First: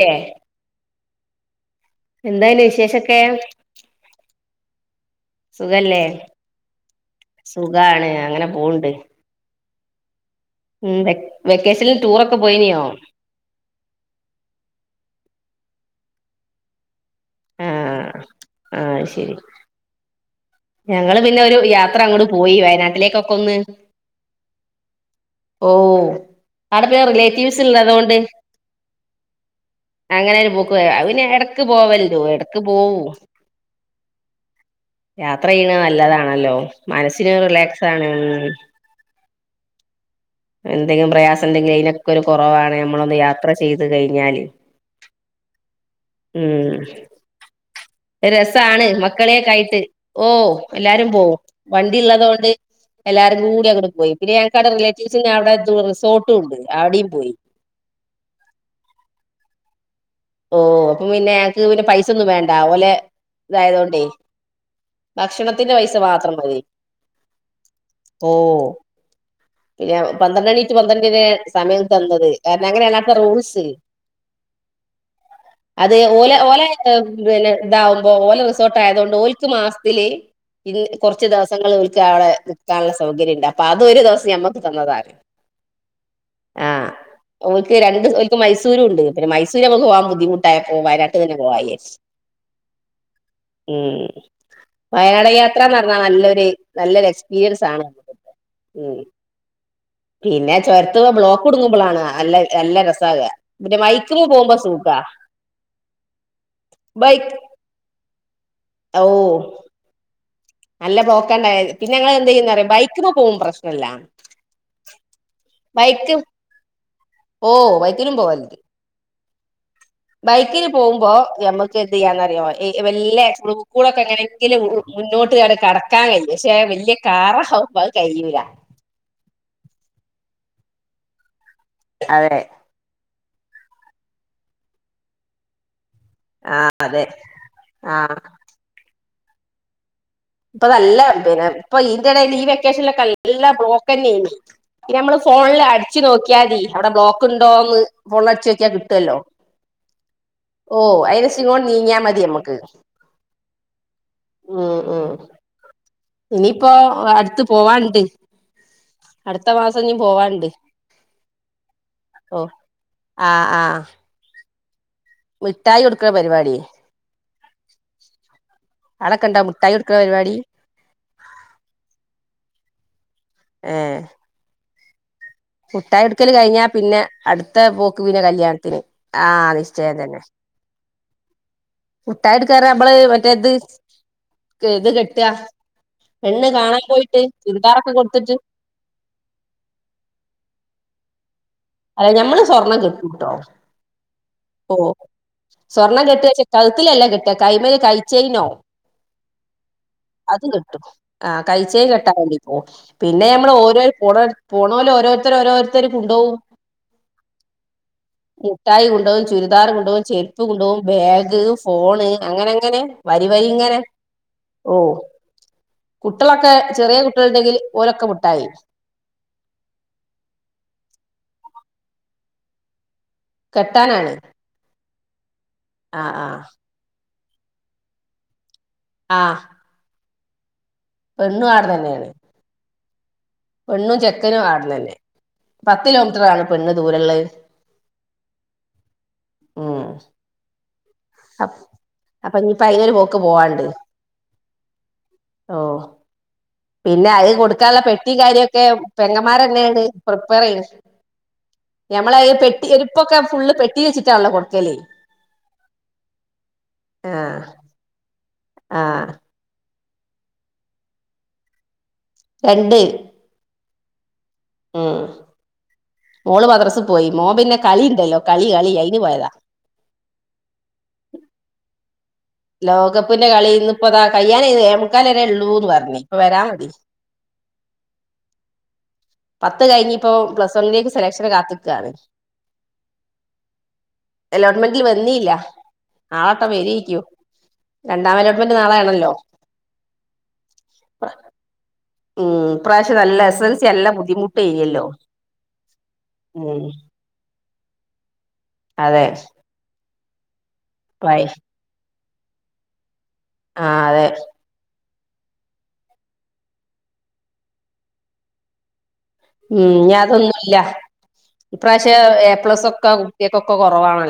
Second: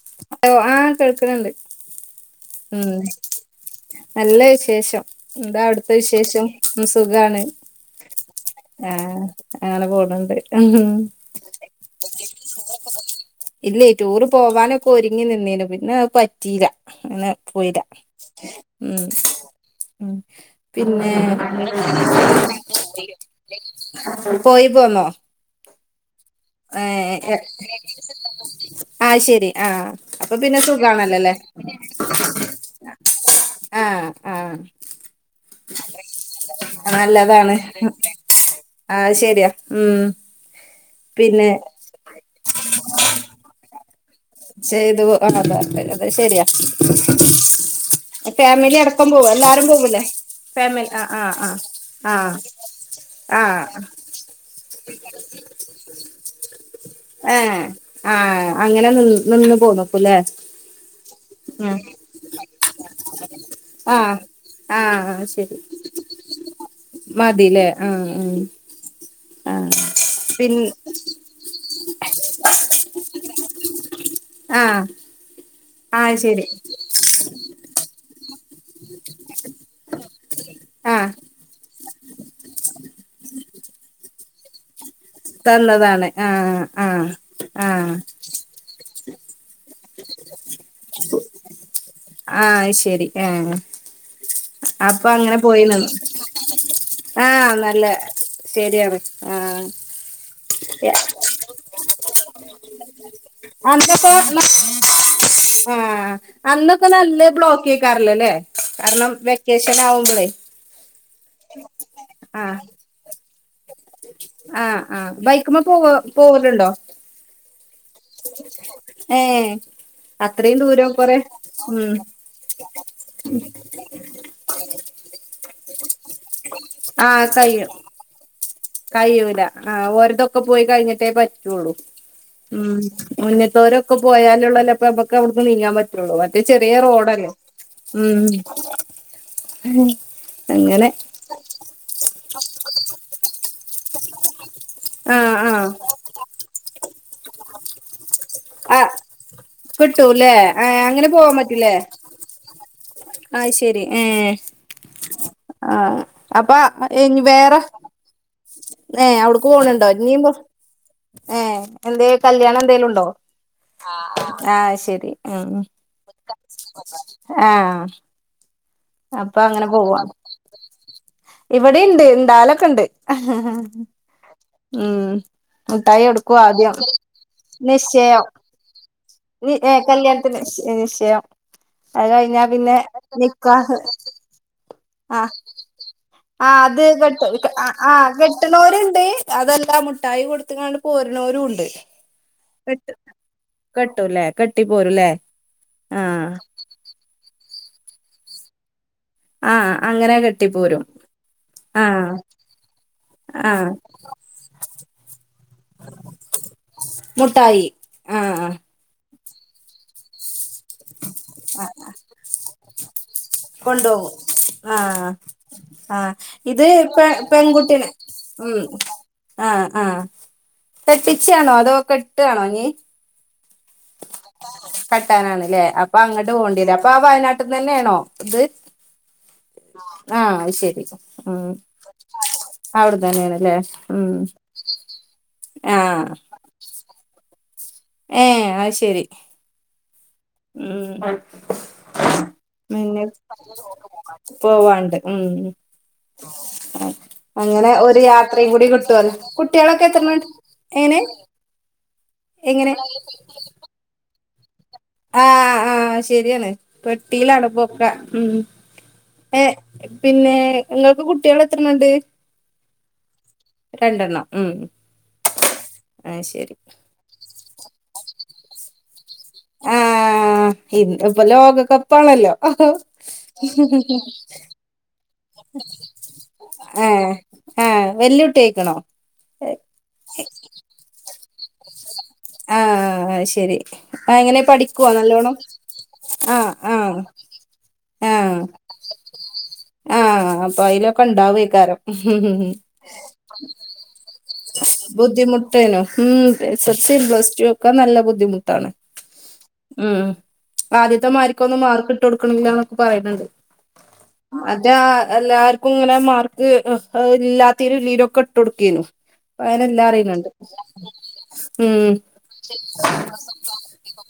ല്ലേ ഓ ആഹ് കേക്കണണ്ട് എന്താ അയിന് വിശേഷൊക്കെ നല്ല വിശേഷം എന്താ അവിടുത്തെ സുഖല്ലേ വിശേഷം സുഖാണ് സുഖാണ് അങ്ങനെ പോവ്ണ്ട് ആഹ് അങ്ങനെ പോണണ്ട് ഉം വെക് വെക്കേഷനിൽ ടൂറൊക്കെ പോയിനിയോ ഇല്ല ഈ ടൂർ പോവാനൊക്കെ ഒരുങ്ങി നിന്നേനു പിന്നെ അത് പറ്റിയില്ല അന്ന്- പോയില്ലാ ആഹ് ആഹ് ഉം ശരി ഉം പിന്നേ ഞങ്ങള് പിന്നെ ഒരു യാത്ര അങ്ങോട്ട് പോയി വയനാട്ടിലേക്കൊക്കെ ഒന്ന് പോയി പോന്നോ ഓ അവിടെ പിന്നെ റിലേറ്റീവ്സ് ഇള്ളതുകൊണ്ട് ആയ് ശരി ആഹ് അപ്പൊ അങ്ങനെ ഒരു പിന്നെ പോക്ക് വേണം അവന് സുഖാണല്ലോല്ലേ എടക്ക് പോവലുണ്ട് എടക്ക് പോവും ആഹ് ആഹ് യാത്ര ചെയ്യണത് നല്ലതാണ് ണല്ലോ മനസ്സിന് ഒരു നല്ലതാണ് റിലാക്സാണ് ആഹ് ശരിയാ ഉം എന്തെങ്കിലും പിന്നെ പ്രയാസയൊണ്ടെങ്കില് അയിനൊക്കെ ഒരു കൊറവാണ് നമ്മളൊന്ന് യാത്ര ചെയ്ത് കഴിഞ്ഞാൽ- ചെയ്തു അങ്ങനത്തെ അത് ശരിയാ ഉം ഫാമിലി രസാണ് അടക്കം പോവും എല്ലാരും മക്കളേക്കായിട്ട് പോവൂലേ ഓ ഫാമിലി ആ എല്ലാരും ആ പോവും വണ്ടി ആ ഉള്ളതോണ്ട് എല്ലാരും ആ ആ കൂടി അങ്ങട് പോയി പിന്നെ ഞങ്ങക്കവിടെ റിലേറ്റീവ്സിന്റെ അവിടെ റിസോർട്ടും ഉണ്ട് അവിടെയും പോയി ആഹ് അങ്ങനെ നിന്ന് നിന്ന് പോന്നൂ അപ്പൊ ഇല്ലേ ഓ അപ്പം പിന്നെ ഞങ്ങക്ക് പിന്നെ പൈസ ഒന്നും വേണ്ട ഓലെ ഇത് ആ ആയതോണ്ടേ ആ ഭക്ഷണത്തിന്റെ പൈസ മാത്രം മതി കിട്ടിലെ ആഹ് ഓ ആഹ് പിന്നെ പന്ത്രണ്ട്മണി റ്റു പന്ത്രണ്ട്മണിയരെ സമയം തന്നത് കാരണം അങ്ങനേണ് അവിട്ത്ത റൂൾസ് ആഹ് അത് ഓലെ ഓലെ പിന്നെ ഇതാവുമ്പോ ഓലെ റിസോർട്ട് ആയതോണ്ട് ഓൽക്ക് മാസത്തില് ഇൻ ആ കൊറച്ച് ദിവസങ്ങള് ഓൽക്ക് അവിടെ നിക്കാനുള്ള സൗകര്യംണ്ട് അപ്പൊ അത് ഒരു ദിവസം ഞമ്മക്ക് തന്നതാണ് തന്നതാണ് ആ ആ ആഹ് ആ ഓൽക്ക് രണ്ട് ഓൽക്ക് മൈസൂരുണ്ട് പിന്നെ മൈസൂര് നമുക്ക് പോവാൻ ബു ബുദ്ധിമുട്ടായപ്പോ വയനാട്ട് തന്നെ പോവാ വിയാരിച്ച് ആ ശരി ആ ഉം അപ്പൊ വയനാട് അങ്ങനെ പോയി യാത്രാന്ന് നിന്ന് പറഞ്ഞാ നല്ലൊരു നല്ലൊരു എക്സ്പീരിയൻസാണ് ഉം ആഹ് പിന്നെ ചൊരത്ത്മ്മെ ബ്ലോക്ക് കുടുങ്ങുമ്പളാണ് നല്ല നല്ല രസാവുക പിന്നെ ബൈക്കുമ്മേ എന്തൊക്കെ പോവുമ്പം സുഖാ ആഹ് അന്നൊക്കെ നല്ല ബൈക്ക് ബ്ലോക്ക് എയ്ക്കാരല്ലല്ലേ ഓ കാരണം വെക്കേഷനാവുമ്പളേ നല്ല ബ്ലോക്കാണ്ടായാൽ പിന്നെ ഞങ്ങള് ആഹ് എന്തെയ്യുന്നറിയാ ബൈക്ക്മ്മം പോവുമ്പം പ്രശ്നല്ല ആഹ് ആഹ് ബൈക്ക്മ്മ പോവ പോവലുണ്ടോ? ഓഹ് ബൈക്കിലും പോവാല്ണ്ട് ഏഹ് അത്രയും ബൈക്കിന് ദൂരം പോവുമ്പോ കൊറെ നമ്മക്ക് ഉം എന്ത് ചെയ്യാന്നറിയോ വെല്ലെ എടക്കൂടെക്കെ എങ്ങനെ ങ്കിലും മുന്നോട്ട്ക്കാട്ട് കടക്കാൻ കഴിയും പക്ഷെ അത് വല്ല്യ കാറാവുമ്പോ അത് കഴിയൂല കഴിഴൂല ആഹ് ഓര്തൊക്കെ പോയി കഴിഞ്ഞിട്ടേ പറ്റൊള്ളൂ അതെ ഉം മുന്ന്ത്തോലൊക്കെ പോയാല് ഒള്ളല്ലോ ഇപ്പ നമ്മക്ക് അവിടുന്ന് നിങ്ങാൻ പറ്റു വൊള്ളു മറ്റെ ചെറിയ അതെ റോഡല്ലേ? ആഹ് ഉം ഇപ്പ അങ്ങനെ നല്ല പിന്നെ ഇപ്പെ ഈന്റെടേല് ഈ വെക്കേഷൻലൊക്കെ നല്ല ബ്ലോക്ക് എന്നേനി പിന്നെ നമ്മള് ആഹ് ഫോണില് ആഹ് അടിച്ചു നോക്കിയാതി അവിടെ ബ്ലോക്ക് ഇണ്ടോന്ന് ഫോണില് അടിച്ച് നോക്കിയ ആഹ് കിട്ടുവല്ലോ? കിട്ടൂല്ലേ? ഏഹേ ഓ അങ്ങനെ പോവാൻ അയിനച്ചിങ്ങോണ്ട് പറ്റൂലേ? നീങ്ങിയാ മതി നമ്മക്ക് അഹ് ശരി ഏഹേ ഉം ഉം ആഹ് അപ്പയിനി വേറെ ഇണ്ട് ഏഹേ അവിട്ക്ക് പോണ് ണ്ടോ ഇഞ്ഞീം പോ ഏഹേ എന്തെ ഓ കല്യാണം എന്തേലുണ്ടോ? ആഹ് ആഹ് അഹ് ശരി ഉം മിഠായി കൊടുക്കണ പരിപാടിയെ ആഹ് അപ്പൊ അവിടൊക്കെണ്ടോ അങ്ങനെ മുട്ടായി കൊടുക്കണ പോവാ പരിപാടി ഇവിടിംണ്ട് ഇണ്ടാവലൊക്കെണ്ട് ഏഹ് ഉം മുട്ടായി കൊടുക്കല് കൊടുക്കും കഴിഞ്ഞാ ആദ്യം പിന്നെ അടുത്ത പോക്ക് പിന്നെ നിശ്ചയം കല്യാണത്തിന് ആഹ് ഏഹ് നിശ്ചയം തന്നെ കല്യാണത്തിന് നിശ്ചയം അത് മുട്ടായി കഴിഞ്ഞാ എടുക്കാന്ന് പറഞ്ഞാ പിന്നെ നമ്മള് മറ്റേത് നിക്കാഹ് ഇത് കെട്ടാ ആഹ് പെണ്ണ് ആഹ് അത് കാണാൻ പോയിട്ട് ഇബട്ത്തെ ചുരിദാറൊക്കെ ആഹ് കൊടുത്തിട്ട് കെട്ട ണോരുണ്ട് അതെല്ലാ മുട്ടായി കൊടുത്ത്ങ്ങാണ്ട് പോരുണോരുംണ്ട് അല്ല ഞമ്മള് സ്വർണം കെട്ടുട്ടോ കെട്ടൂല്ലേ ഓഹ് കെട്ടിപ്പോരൂല്ലേ സ്വർണം ആഹ് കെട്ടെച്ച കഴുത്തിലെല്ല കെട്ട കൈമല് കയ്ചെയിനോ ആഹ് അങ്ങനെ കെട്ടി പോരും ആഹ് കഴിച്ചേൻ കെട്ടാ വേണ്ടി പോവും പിന്നെ നമ്മള് ആഹ് ഓരോ പോ പോണോല് ഓരോരുത്തര് ഓരോരുത്തര് കൊണ്ടോകും മുട്ടായി ആഹ് മുട്ടായി കുണ്ടോവും ചുരിദാറ് കുണ്ടോവും ചെര്പ്പ് കു കുണ്ടോവും ബാഗ്, ആഹ് ഫോണ് അങ്ങനങ്ങനെ വരി വരി ഇങ്ങനെ കൊണ്ടോവും ഓ ആഹ് ആഹ് കുട്ടികളൊക്കെ ഇത് ചെറിയ പെ കുട്ടികളുണ്ടെങ്കിൽ പെൺകുട്ടിയള് ഓലൊക്കെ മുട്ടായി ഉം ആഹ് ആഹ് കെട്ടിച്ചാണോ അതോ കെട്ടാണോ ഇഞ് കെട്ടാനാണ് കെട്ടാനാണ് ലെ അപ്പ ആഹ് അങ്ങട്ട് ആഹ് പോണ്ട്യ ലെ അപ്പ ആ വയനാട്ടിന്നെണോ ഇത് ആഹ് ആ അയ് ശരി പെണ്ണു ആട്ന്നന്നെണ് അവ്ട്ന്നന്നെണ് ലെ പെണ്ണും ചെക്കനും ആട്ന്നന്നെ പത്ത് ആഹ് കിലോമീറ്ററ ആണ് പെണ്ണ് ദൂരള്ള ഏ അത് ശെരി ഉം അപ് അപ്പ ഇഞ്ഞിപ്പ അയ്നോര് പിന്നെ പോക്ക് പോവാണ്ട് പോവാണ്ട് ഉം ഓ പിന്നെ അത് അങ്ങനെ കൊട്ക്കാള്ള ഒരു പെട്ടി യാത്രയും കാര്യക്കെ കൂടി കിട്ടുവല്ലോ പെങ്ങന്മാരന്നെണ് കുട്ടികളൊക്കെ എത്രണ്ണണ്ട് പ്രിപ്പയർയ്യ എങ്ങനെ ഞമ്മള അത് പെട്ടി എങ്ങനെ എരി ഇപ്പൊക്കെ ഫുള്ള് പെട്ടി വെച്ചിട്ടാണല്ലോ കൊടുക്കല് ആ ആഹ് ശരിയാണ് ആഹ് പെട്ടിലാണ് ഇപ്പ ഒക്ക ഉം ആഹ് ഏ പിന്നെ ഇങ്ങക്ക് കുട്ടിയള് എത്രണ്ണണ്ട് രണ്ട് രണ്ടെണ്ണം ഉം അത് മോള് ശരി മദ്രസ് പോയി മോം പിന്നെ കളി ഇണ്ടല്ലോ കളി കളി അയിന് പോയതാ ആഹ് ഇ ഇപ്പ ലോകകപ്പാണല്ലോ ലോകപ്പ്ന്റെ കളി ഇന്ന്‌ ഇപ്പതാ കയ്യാനായ്ന്ന് എ മുക്കാല് വരെ ഒള്ളൂ ന്ന് പർഞ്ഞി ഇപ്പ വരാം മതി ആഹ് ആഹ് വെല്ല്യുട്ടിയായിക്കണോ പത്ത് കഴിഞ്ഞി ഇപ്പോ പ്ലസ് വണ്ണിലേക്ക് സെലക്ഷന് കാത്ത് ആഹ് അത് ശെരി അത് എങ്ങനെ പഠിക്കോ നല്ലോണം ആളട്ട ആഹ് ആഹ് വെരെയ്‌ക്യു രണ്ടാമലോട്ട്മെന്റ് നാളൊണല്ലോ ആ അപ്പ അയിലൊക്കെ ഇണ്ടാവയ്ക്കാരം ഉം ഇപ്രാവശ്യം നല്ല എസെൽസി നല്ല ബുദ്ധിമുട്ടേയ്നല്ലോ ബുദ്ധിമുട്ടേനു ഉം എസൽസി പ്ലസ്റ്റു ഒക്ക നല്ല ബുദ്ധിമുട്ടാണ് അതെ ഉം ആദ്യത്തെ പയ് മാരിക്കൊന്നും മാർക്ക് ഇട്ട് കൊട്ക്ക്ണില്ലാന്നൊക്കെ പറിണ് ണ്ട് ആ അതെ മറ്റേ ആ എല്ലാര്ക്കും ഇങ്ങനെ മാർക്ക് ഇല്ലാത്തയ്ന് ഇല്ലീനു ഒക്കെ ഇട്ട് കൊട്ക്കേനു ഇപ്പ അങ്ങനെ ഉം ഇനി ഇല്ലാറിണ് ണ്ട് അതൊന്നുല്ല ഉം ഒക്ക കോറവാണ്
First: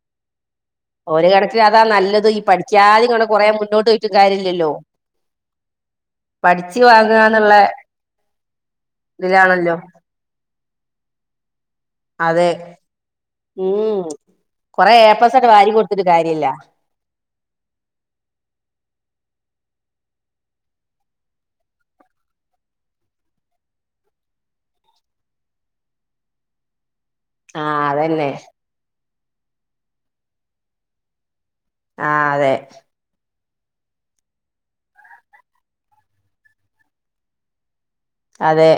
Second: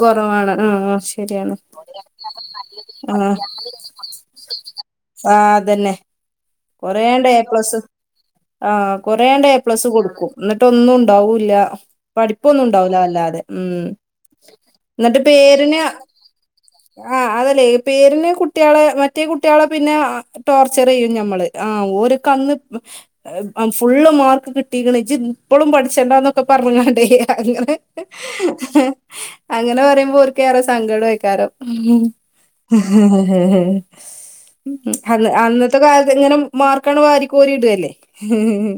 കൊറവാണ് ആഹ് ഒര് ശരിയാണ്. കണക്കിന് അതാ നല്ലത് ഈ പഠിക്ക്യാതിം ഇങ്ങട്ട് ആഹ് കൊറെ മുന്നോട്ട് പോയിട്ടും കാര്യല്ലല്ലോ ആ അതന്നെ പഠിച്ച് കൊറേണ്ട് എ വാങ്ങാന്നുള്ള പ്ലസ് ആ കൊറെണ്ട് എ ഇതിലാണല്ലോ പ്ലസ് കൊട്ക്കും ന്നട്ട് ഒന്നു ഇണ്ടാവുല്ല അതെ പഠിപ്പൊന്നും ഇണ്ടാവുല അല്ലാതെ ഉം കൊറെ എ ന്നട്ട് പ്ലസ് ആട്ട് വാരി പേര്ന് കൊടുത്തിട്ട് കാര്യല്ല ആ അതല്ലേ പേര്ന് കുട്ടിയളെ മറ്റേ കുട്ടിയളെ പിന്നെ ടോർച്ചറയ്യും ഞമ്മള് ആ ഓര്ക്ക് അന്ന് ഫുള്ള് മാർക്ക് കിട്ടീക്ക്ണ് ഇജ്ജ് ഇപ്പളും പഠിച്ചണ്ടാന്നൊക്ക പർഞാണ്ടേ അങ്ങനെ ആഹ് അതന്നെ അങ്ങനെ പറിമ്പ ഓര്ക്ക് ഏറെ സങ്കടയ്ക്കാരം ആഹ് അതെ അന്ന് അന്നത്തെ കാൽത്ത് ഇങ്ങനം മാർക്കാണ്ട് വാരി കോരി ഇടല്ലേ അതെ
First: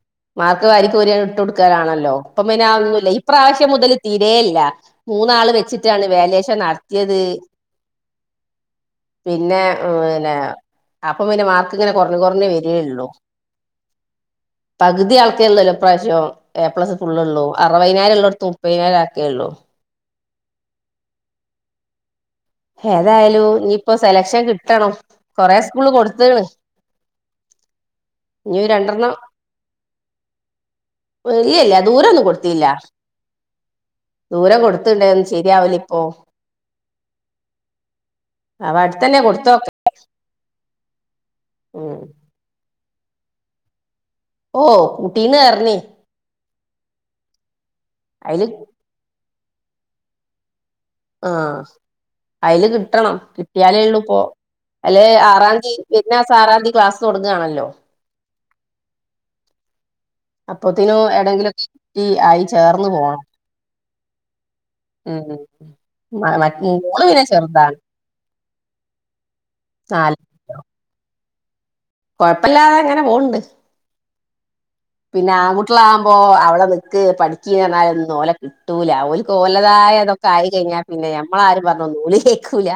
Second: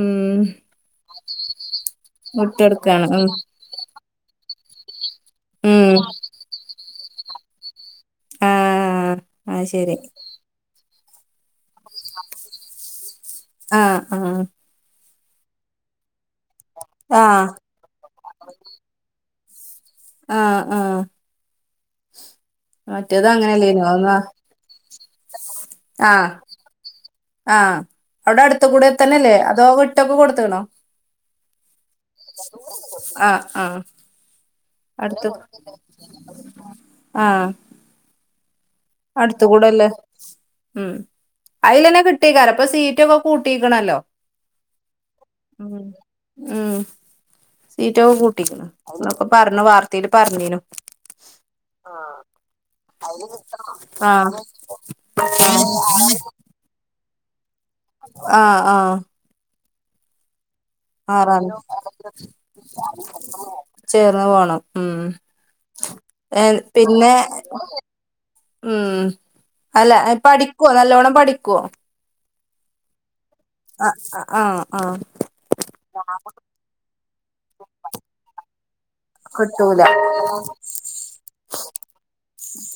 ഉം മാർക്ക് വാരിക്കോരി ആണ്ട് ഇട്ടൊട്ക്കലാണല്ലോ. പ്പം മുട്ടടുക്കാണ് പിന്നഅഒന്നുമല്ല ഉം ഇപ്രാവ ശ്യം മുതല് തീരേ ഇല്ല മൂന്നാള് ഉം വെച്ചിട്ടാണ് വേല്യേഷൻ നടത്തിയത് ആഹ് പിന്നെ ആഹ് ശരി പിനെ അപ്പ പിന്നെ മാർ- ക്ക്ങ്ങനെ കൊർഞ് കൊർഞ് വരിയേ ള്ളു ആഹ് ആഹ് പക് തി ആൾക്കെഇള്ളല്ലേ ഇപ്രാവശ്യം എ പ്ലസ് ഫുള്ള്ഒള്ളൂ ആഹ് അറുവൈനാരംള്ളോട്ത് മുപ്പയ്നായിരാക്കേ ള്ളൂ ആഹ് ആഹ് മറ്റേത് ഏതായാലും അങ്ങനെയല്ലേനോ ഇനിപ്പോ അതൊന്ന് സെലക്ഷൻ കിട്ടണം കൊറേസ്കൂൾള് ആഹ് കൊടുത്ത്ണ് ആഹ് ഇനി അവിടട്ത്തും രണ്ടെണ്ണം കൂടെതന്നെല്ലേ അതോ വിട്ടൊക്കെ കൊട്ത്ത്‌ണോ ഇല്ല്യല്ല്യ ദൂരൊന്നും കൊട്ത്തില്ല ദൂരെ കൊട് അട്തൊക് ആഹ് അവാട് അട്ത്ത്‌കൂടല്ലേ ഉം ഉം അയ്ലന്നെ കിട് - ട്ടേക്കാരം. പ്പ സീറ്റൊക്കെ കൂട്ടീക്ക്ണല്ലോ ഓഹ് കൂട്ടീണ് അർഞ്ഞി ഉം സീറ്റൊക്കെ കൂട്ടി, അഹ് പ്പൊ പർഞു വാർത്തേല് പർഞ്ഞീനു ആഹ് അയ്ല് കിട്ടണം കിട്ടിയാലേ ഉള്ളൂപ്പോ ആഹ് അല്ലെ ആറാം തീ വെര്നാസാറാം തി ക്ലാസ് തൊട്ങ്ങാണല്ലോ ആഹ് ആഹ് അപ്പത്തിനും ആറാംതി എവിടെങ്കിലുമൊക്കെ കിട്ടി ആയി ചേർന്ന് പോണം ചേർന്ന പോണം ഉം എൻ മോള് പിന്നെ ചെറുതാണ് ഉം അല്ല നാല് പഠിക്കുവോ നല്ലോണം പഠിക്കുവോ? കൊഴപ്പല്ലാതങ്ങനെ പോവ്ണ്ട് അഹ് അ ആഹ് ആഹ് പിന്നാൺകുട്ട്യളാവുമ്പോ അവട നിക്ക് പഠിക്ക്ന്നർഞാലൊന്നും ഓലെ കിട്ടൂല കിട്ടൂല ഓൽക്കോലതായ തൊക്കെ ആയി കഴിഞ്ഞാപിന്നെ ഞമ്മളാരും പർഞൊന്നോല് കേക്കൂല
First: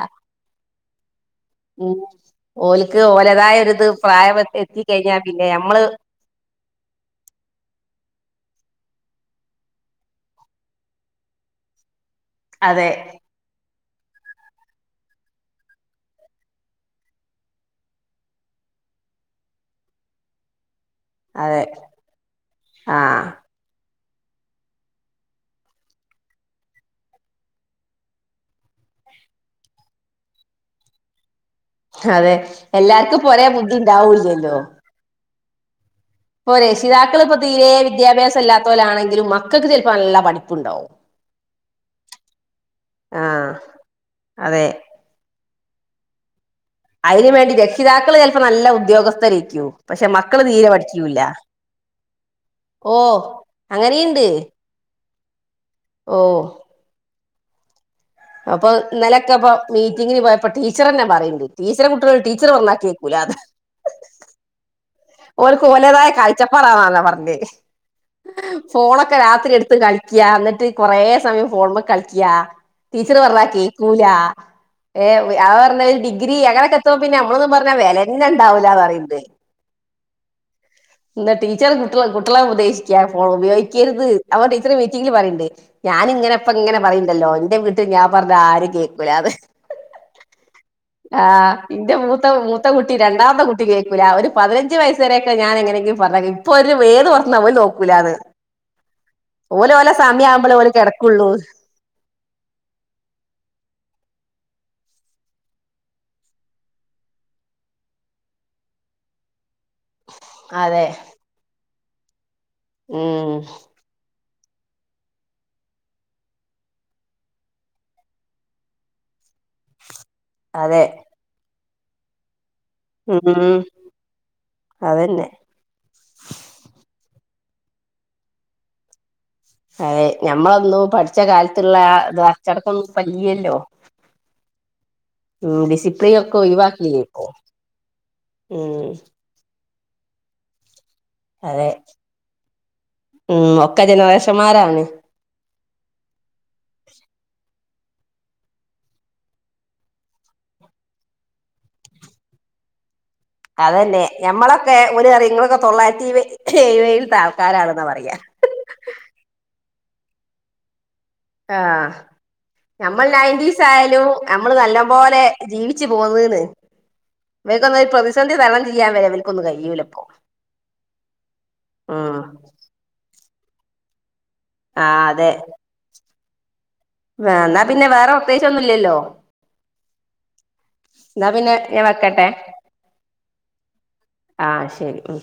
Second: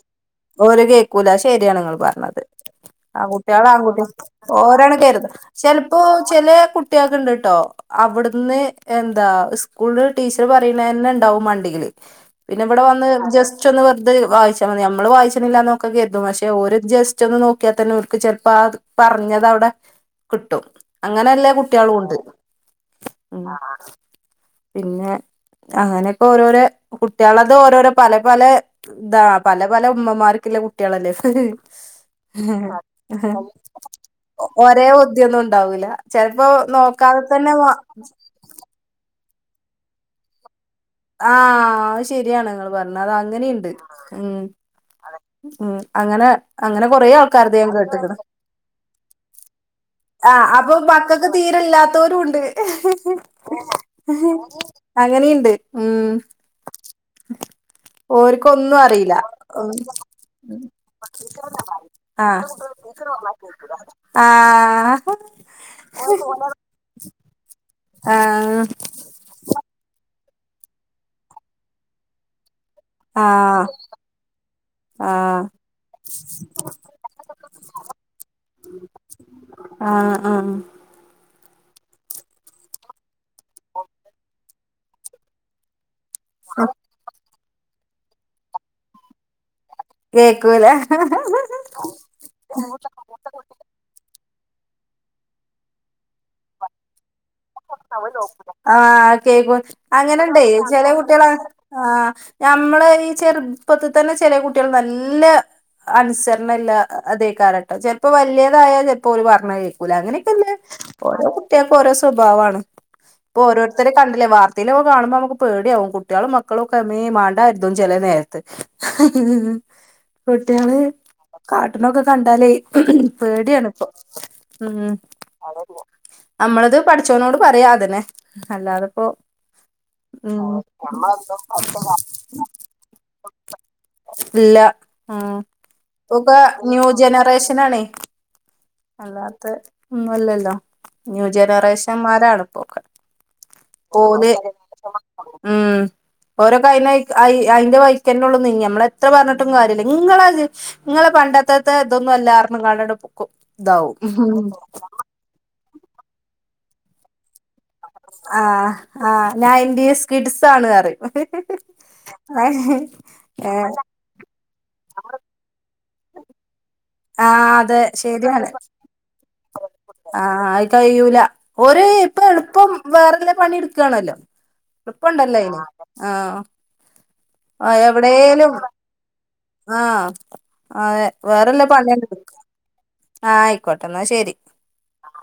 ഓര് കേക്കൂല, അഹ് ശരിയാണ് ഉം ങ്ങള് പർഞ്ഞത് ഓല്ക്ക് ഓലതായ ഒരിത് ആൺകുട്ട്യാളാൺകുട്ടി പ്രായം ഓരണ് എത്തിക്കഴിഞ്ഞാ കരുതണം, പിന്നെ ഞമ്മള് ചെൽപ്പോ ചെലേ കു കുട്ട്യാക്ക്ണ്ട്ട്ടോ അവിടുന്ന് എന്താ സ്കൂൾല് ടീച്ചർ പറിണേന്നെ ണ്ടാവും മണ്ടയില്. പിന്നെവടെ അതെ വന്ന് ജസ്- ച്ചൊന്ന് വെറുതെ വായിച്ചാൽതി നമ്മള്റ്റൊന്ന് വെർതെ വായിച്ച മതി. ഞമ്മള് വായ്ച്ചിനില്ലന്നൊക്കെ കെര്തും. പക്ഷേ ഓല് ജസ്റ്റൊന്ന് നോക്കിയാതന്നെ ഓൽക്ക് ചെൽപ്പാ പറഞ്ഞതവ്ടെ ക്ട്ടും. അങ്ങനെല്ല അതെ കുട്ട്യാളുണ്ട് ആഹ് പിന്നെ അങ്ങനെ ഓരോരെ കുട്ട്യാളത് ഓരോരോ പല പലേ താ പല പല ഉമ്മമാര്ക്ക്ല്ല കുട്ട്യേളല്ലേ അതെ എല്ലാർക്കും ഇപ്പൊ ഒരേ ബുദ്ധി ഉണ്ടാവൂല്ലല്ലോ ഒരേ ബുദ്ധിയൊന്നുണ്ടാവൂല ചെൽപ്പോ നോക്കാതെ തന്നെ വാ ല്ലാത്തോലാണെങ്കിലും മക്കക്ക് ചെൽപ്പ നല്ല പഠിപ്പ്‌ണ്ടാവും ആഹ് അഹ് ശെരിയാണ്ങ്ങൾ പർഞ്ഞെ ആഹ് അതങ്ങനിണ്ട് ഉം അതെ ഉം അങ്ങനെ അങ്ങനെ കൊറേ ആൾക്കാര്ത് ഞാൻ കേട്ട്ക്ക്ണ് ക്കെ നല്ല ഉദ്യോഗസ്ഥരേക്യൂ ആഹ് അപ്പൊ മക്കക്ക് തീരെല്ലാത്തോരു ണ്ട് ഓഹ് അങ്ങനെയുണ്ട് അങ്ങനീണ്ട് ഉം ഓഹ് അപ്പൊ ഓര്ക്കൊന്നും അറിയില്ല ഇന്നലൊക്കെപ്പ ഉം മീറ്റിങ്ങിന് പോയപ്പോ ടീച്ചറന്നെ പറിണ്ട്. ടീച്ചറെ കുട്ട്യളെ ആഹ് ടീച്ചർ വന്നാക്കിയ ഉലാത ആഹ് ഒൽക്ക് ഓലതായ കാഴ്ചപ്പാടാണന്നാ പർഞ്ഞേ ആഹ് ഫോണൊക്കെ രാത്രി ഇട്ത്ത് കളിക്ക എന്നിട്ട് കൊറേ സമയം ഫോണ്മ കളിക്ക ടീച്ചറ് പർഞാ ആഹ് കേക്കൂലാ ഏഹ് ആഹ് ആ പർഞ്ഞ ഡിഗ്രി അങ്ങനൊക്കെ എത്തുമ്പ പിന്നെ നമ്മളൊന്നും പറഞ്ഞാ വെലന്നെ ഉണ്ടാവൂലാന്നറിയ്ണ്ട് ആഹ് ആഹ് ഇന്ന് ടീച്ചർ കുട്ട്യള കുട്ട്യള ഉപദേശിക്കാ ഫോൺ ഉപയോഗിക്കരുത് അപ്പ ടീച്ചർ മീറ്റിങ്ങില് പറിണ്ട് ഞാന് ഇങ്ങനെപ്പ ഇങ്ങനെ പറിണ്ടല്ലോ എന്റെ വീട്ടിൽ ഞാൻ പർഞ്ഞ ആരും കേക്കൂലാന്ന് കേക്കൂല ആഹ് ഇന്റെ മൂത്ത മൂത്ത കൂട്ടി ര ണ്ടാമത്തെ കുട്ടി കേക്കൂല ഒരു പതിനഞ്ച് വയസ് വരൊക്കെ ഞാൻ എങ്ങനെങ്കിലും പർഞ്ഞ കേക്കും ഇപ്പ ഒരു ഏത് പർഞ്ഞാ പോല് നോ ആഹ് കേക്കും ഓലെ സമയം അങ്ങനെണ്ടേ ആവുമ്പളേ ഓല് ചെലേ കിടക്കുള്ളൂ കുട്ടികളാങ്ങനെ ആഹ് ഞമ്മള ഈ ചെർപ്പത്ത് തന്നെ ചെലേ കുട്ടിയാൾ നല്ല അനുസരണല്ല അതേക്കാരട്ടോ ചെൽപ്പോ വലിയതായ ചെൽപ്പോ ഓല് പർഞ്ഞ കേക്കൂല അങ്ങനെ അതെ ട്ട്യാക്ക് ഓരോ സ്വഭാവാണ് ഉം ഇപ്പൊ ഓരോ ര്ത്തരെ കണ്ട്ല്ലേ വാർത്തീലൊക്കെ കാണുമ്പോ അമുക്ക് പേടിയാവും കുട്ടിയാളും മക്കളും ഒക്കെ മേ മാണ്ടാര്തും ചെലേ നേരത്ത് കുട്ടിയാള് അതെ കാട്ട്ണൊക്കെ കണ്ടാലേ ഉം പേടിയാണ് ഇപ്പൊ ഉം അതന്നെ അമ്മൾത് പട്ച്ചോനോട് പറയാ അതന്നെ അല്ലാതപ്പോ അതെ ഞമ്മളൊന്നു പഠിച്ച കാലത്തുള്ള ഇത് അച്ചടക്കൊന്നും ഇപ്പല്ല്യല്ലോ ഇല്ല ഉം ഡിസിപ്ലിൻ ഒക്കെ ഇപ്പൊക്കെ ന്യൂ ഒഴിവാക്കില്ലേ ഇപ്പൊ ജനറേഷനാണേ ഉം അല്ലാത്ത ഒന്നും അല്ലല്ലോ ന്യൂ അതെ ജനറേഷൻ മാ പ്പൊ ഒക്കെ ഉം ഒക്കെ ഓല് ജനറേഷന്മാരാണ് ഉം ഓരോ കയി [unintelligible] അയിന്റെ വൈക്കന്നെ ഉള്ളൂ നീങ്ങേ നമ്മൾ എത്ര പർഞ്ഞിട്ടും കാര്യല്ല ഇങ്ങളത് ഇങ്ങളെ പണ്ടത്തത്തെ ഇതൊന്നും അല്ല അർഞ്കാണ്ട്ങ്ട്ട് അതല്ലെ ഞമ്മളൊക്കെ ഒര് അറിം ഇങ്ങളൊക്കെ തൊള്ളായ്ര്ത്തി ഇര് വ എയ് വേത്തേ ആൾക്കാരാണെന്ന പറ പറഞ്ഞയുന്നത് ആഹ് ആഹ് നയൻ്റീസ് കിഡ്സ് ആണ് പറയും. ആഹ് ഏഹ് നമ്മൾ നയൻ്റീസ് ആയാലും നമ്മൾ നല്ല പോലെ ജീവിച്ച് പോന്ന് ന്ന് ആഹ് അതെ ശെരിയാണ് ചെയ്യാൻ വരെ ഇവർക്കൊന്നും കഴിയൂല ഇപ്പൊ ആഹ് ആയി കയ്യൂല്ല ഒരു ഇപ്പൊ ഉം എളുപ്പം വേറെല്ല പണി ഇട്ക്കാണല്ലോ ആഹ് എള്പ്പണ്ടല്ലോ അയിഞ് ആഹ് എന്ന ആഹ് പിന്നെ വേറെ പ്രത്യേയ്ച്ച് എവിടേലും ഒന്നും ഇല്ലല്ലോ ആഹ് അതെ പിന്നെ വേറെല്ല ഞാൻ പണിയൺ വെക്കട്ടെ ഇട്ക്ക ആഹ് അയ്ക്കോട്ടെ ന്നാ ശെരി ആഹ് ശരി ഉം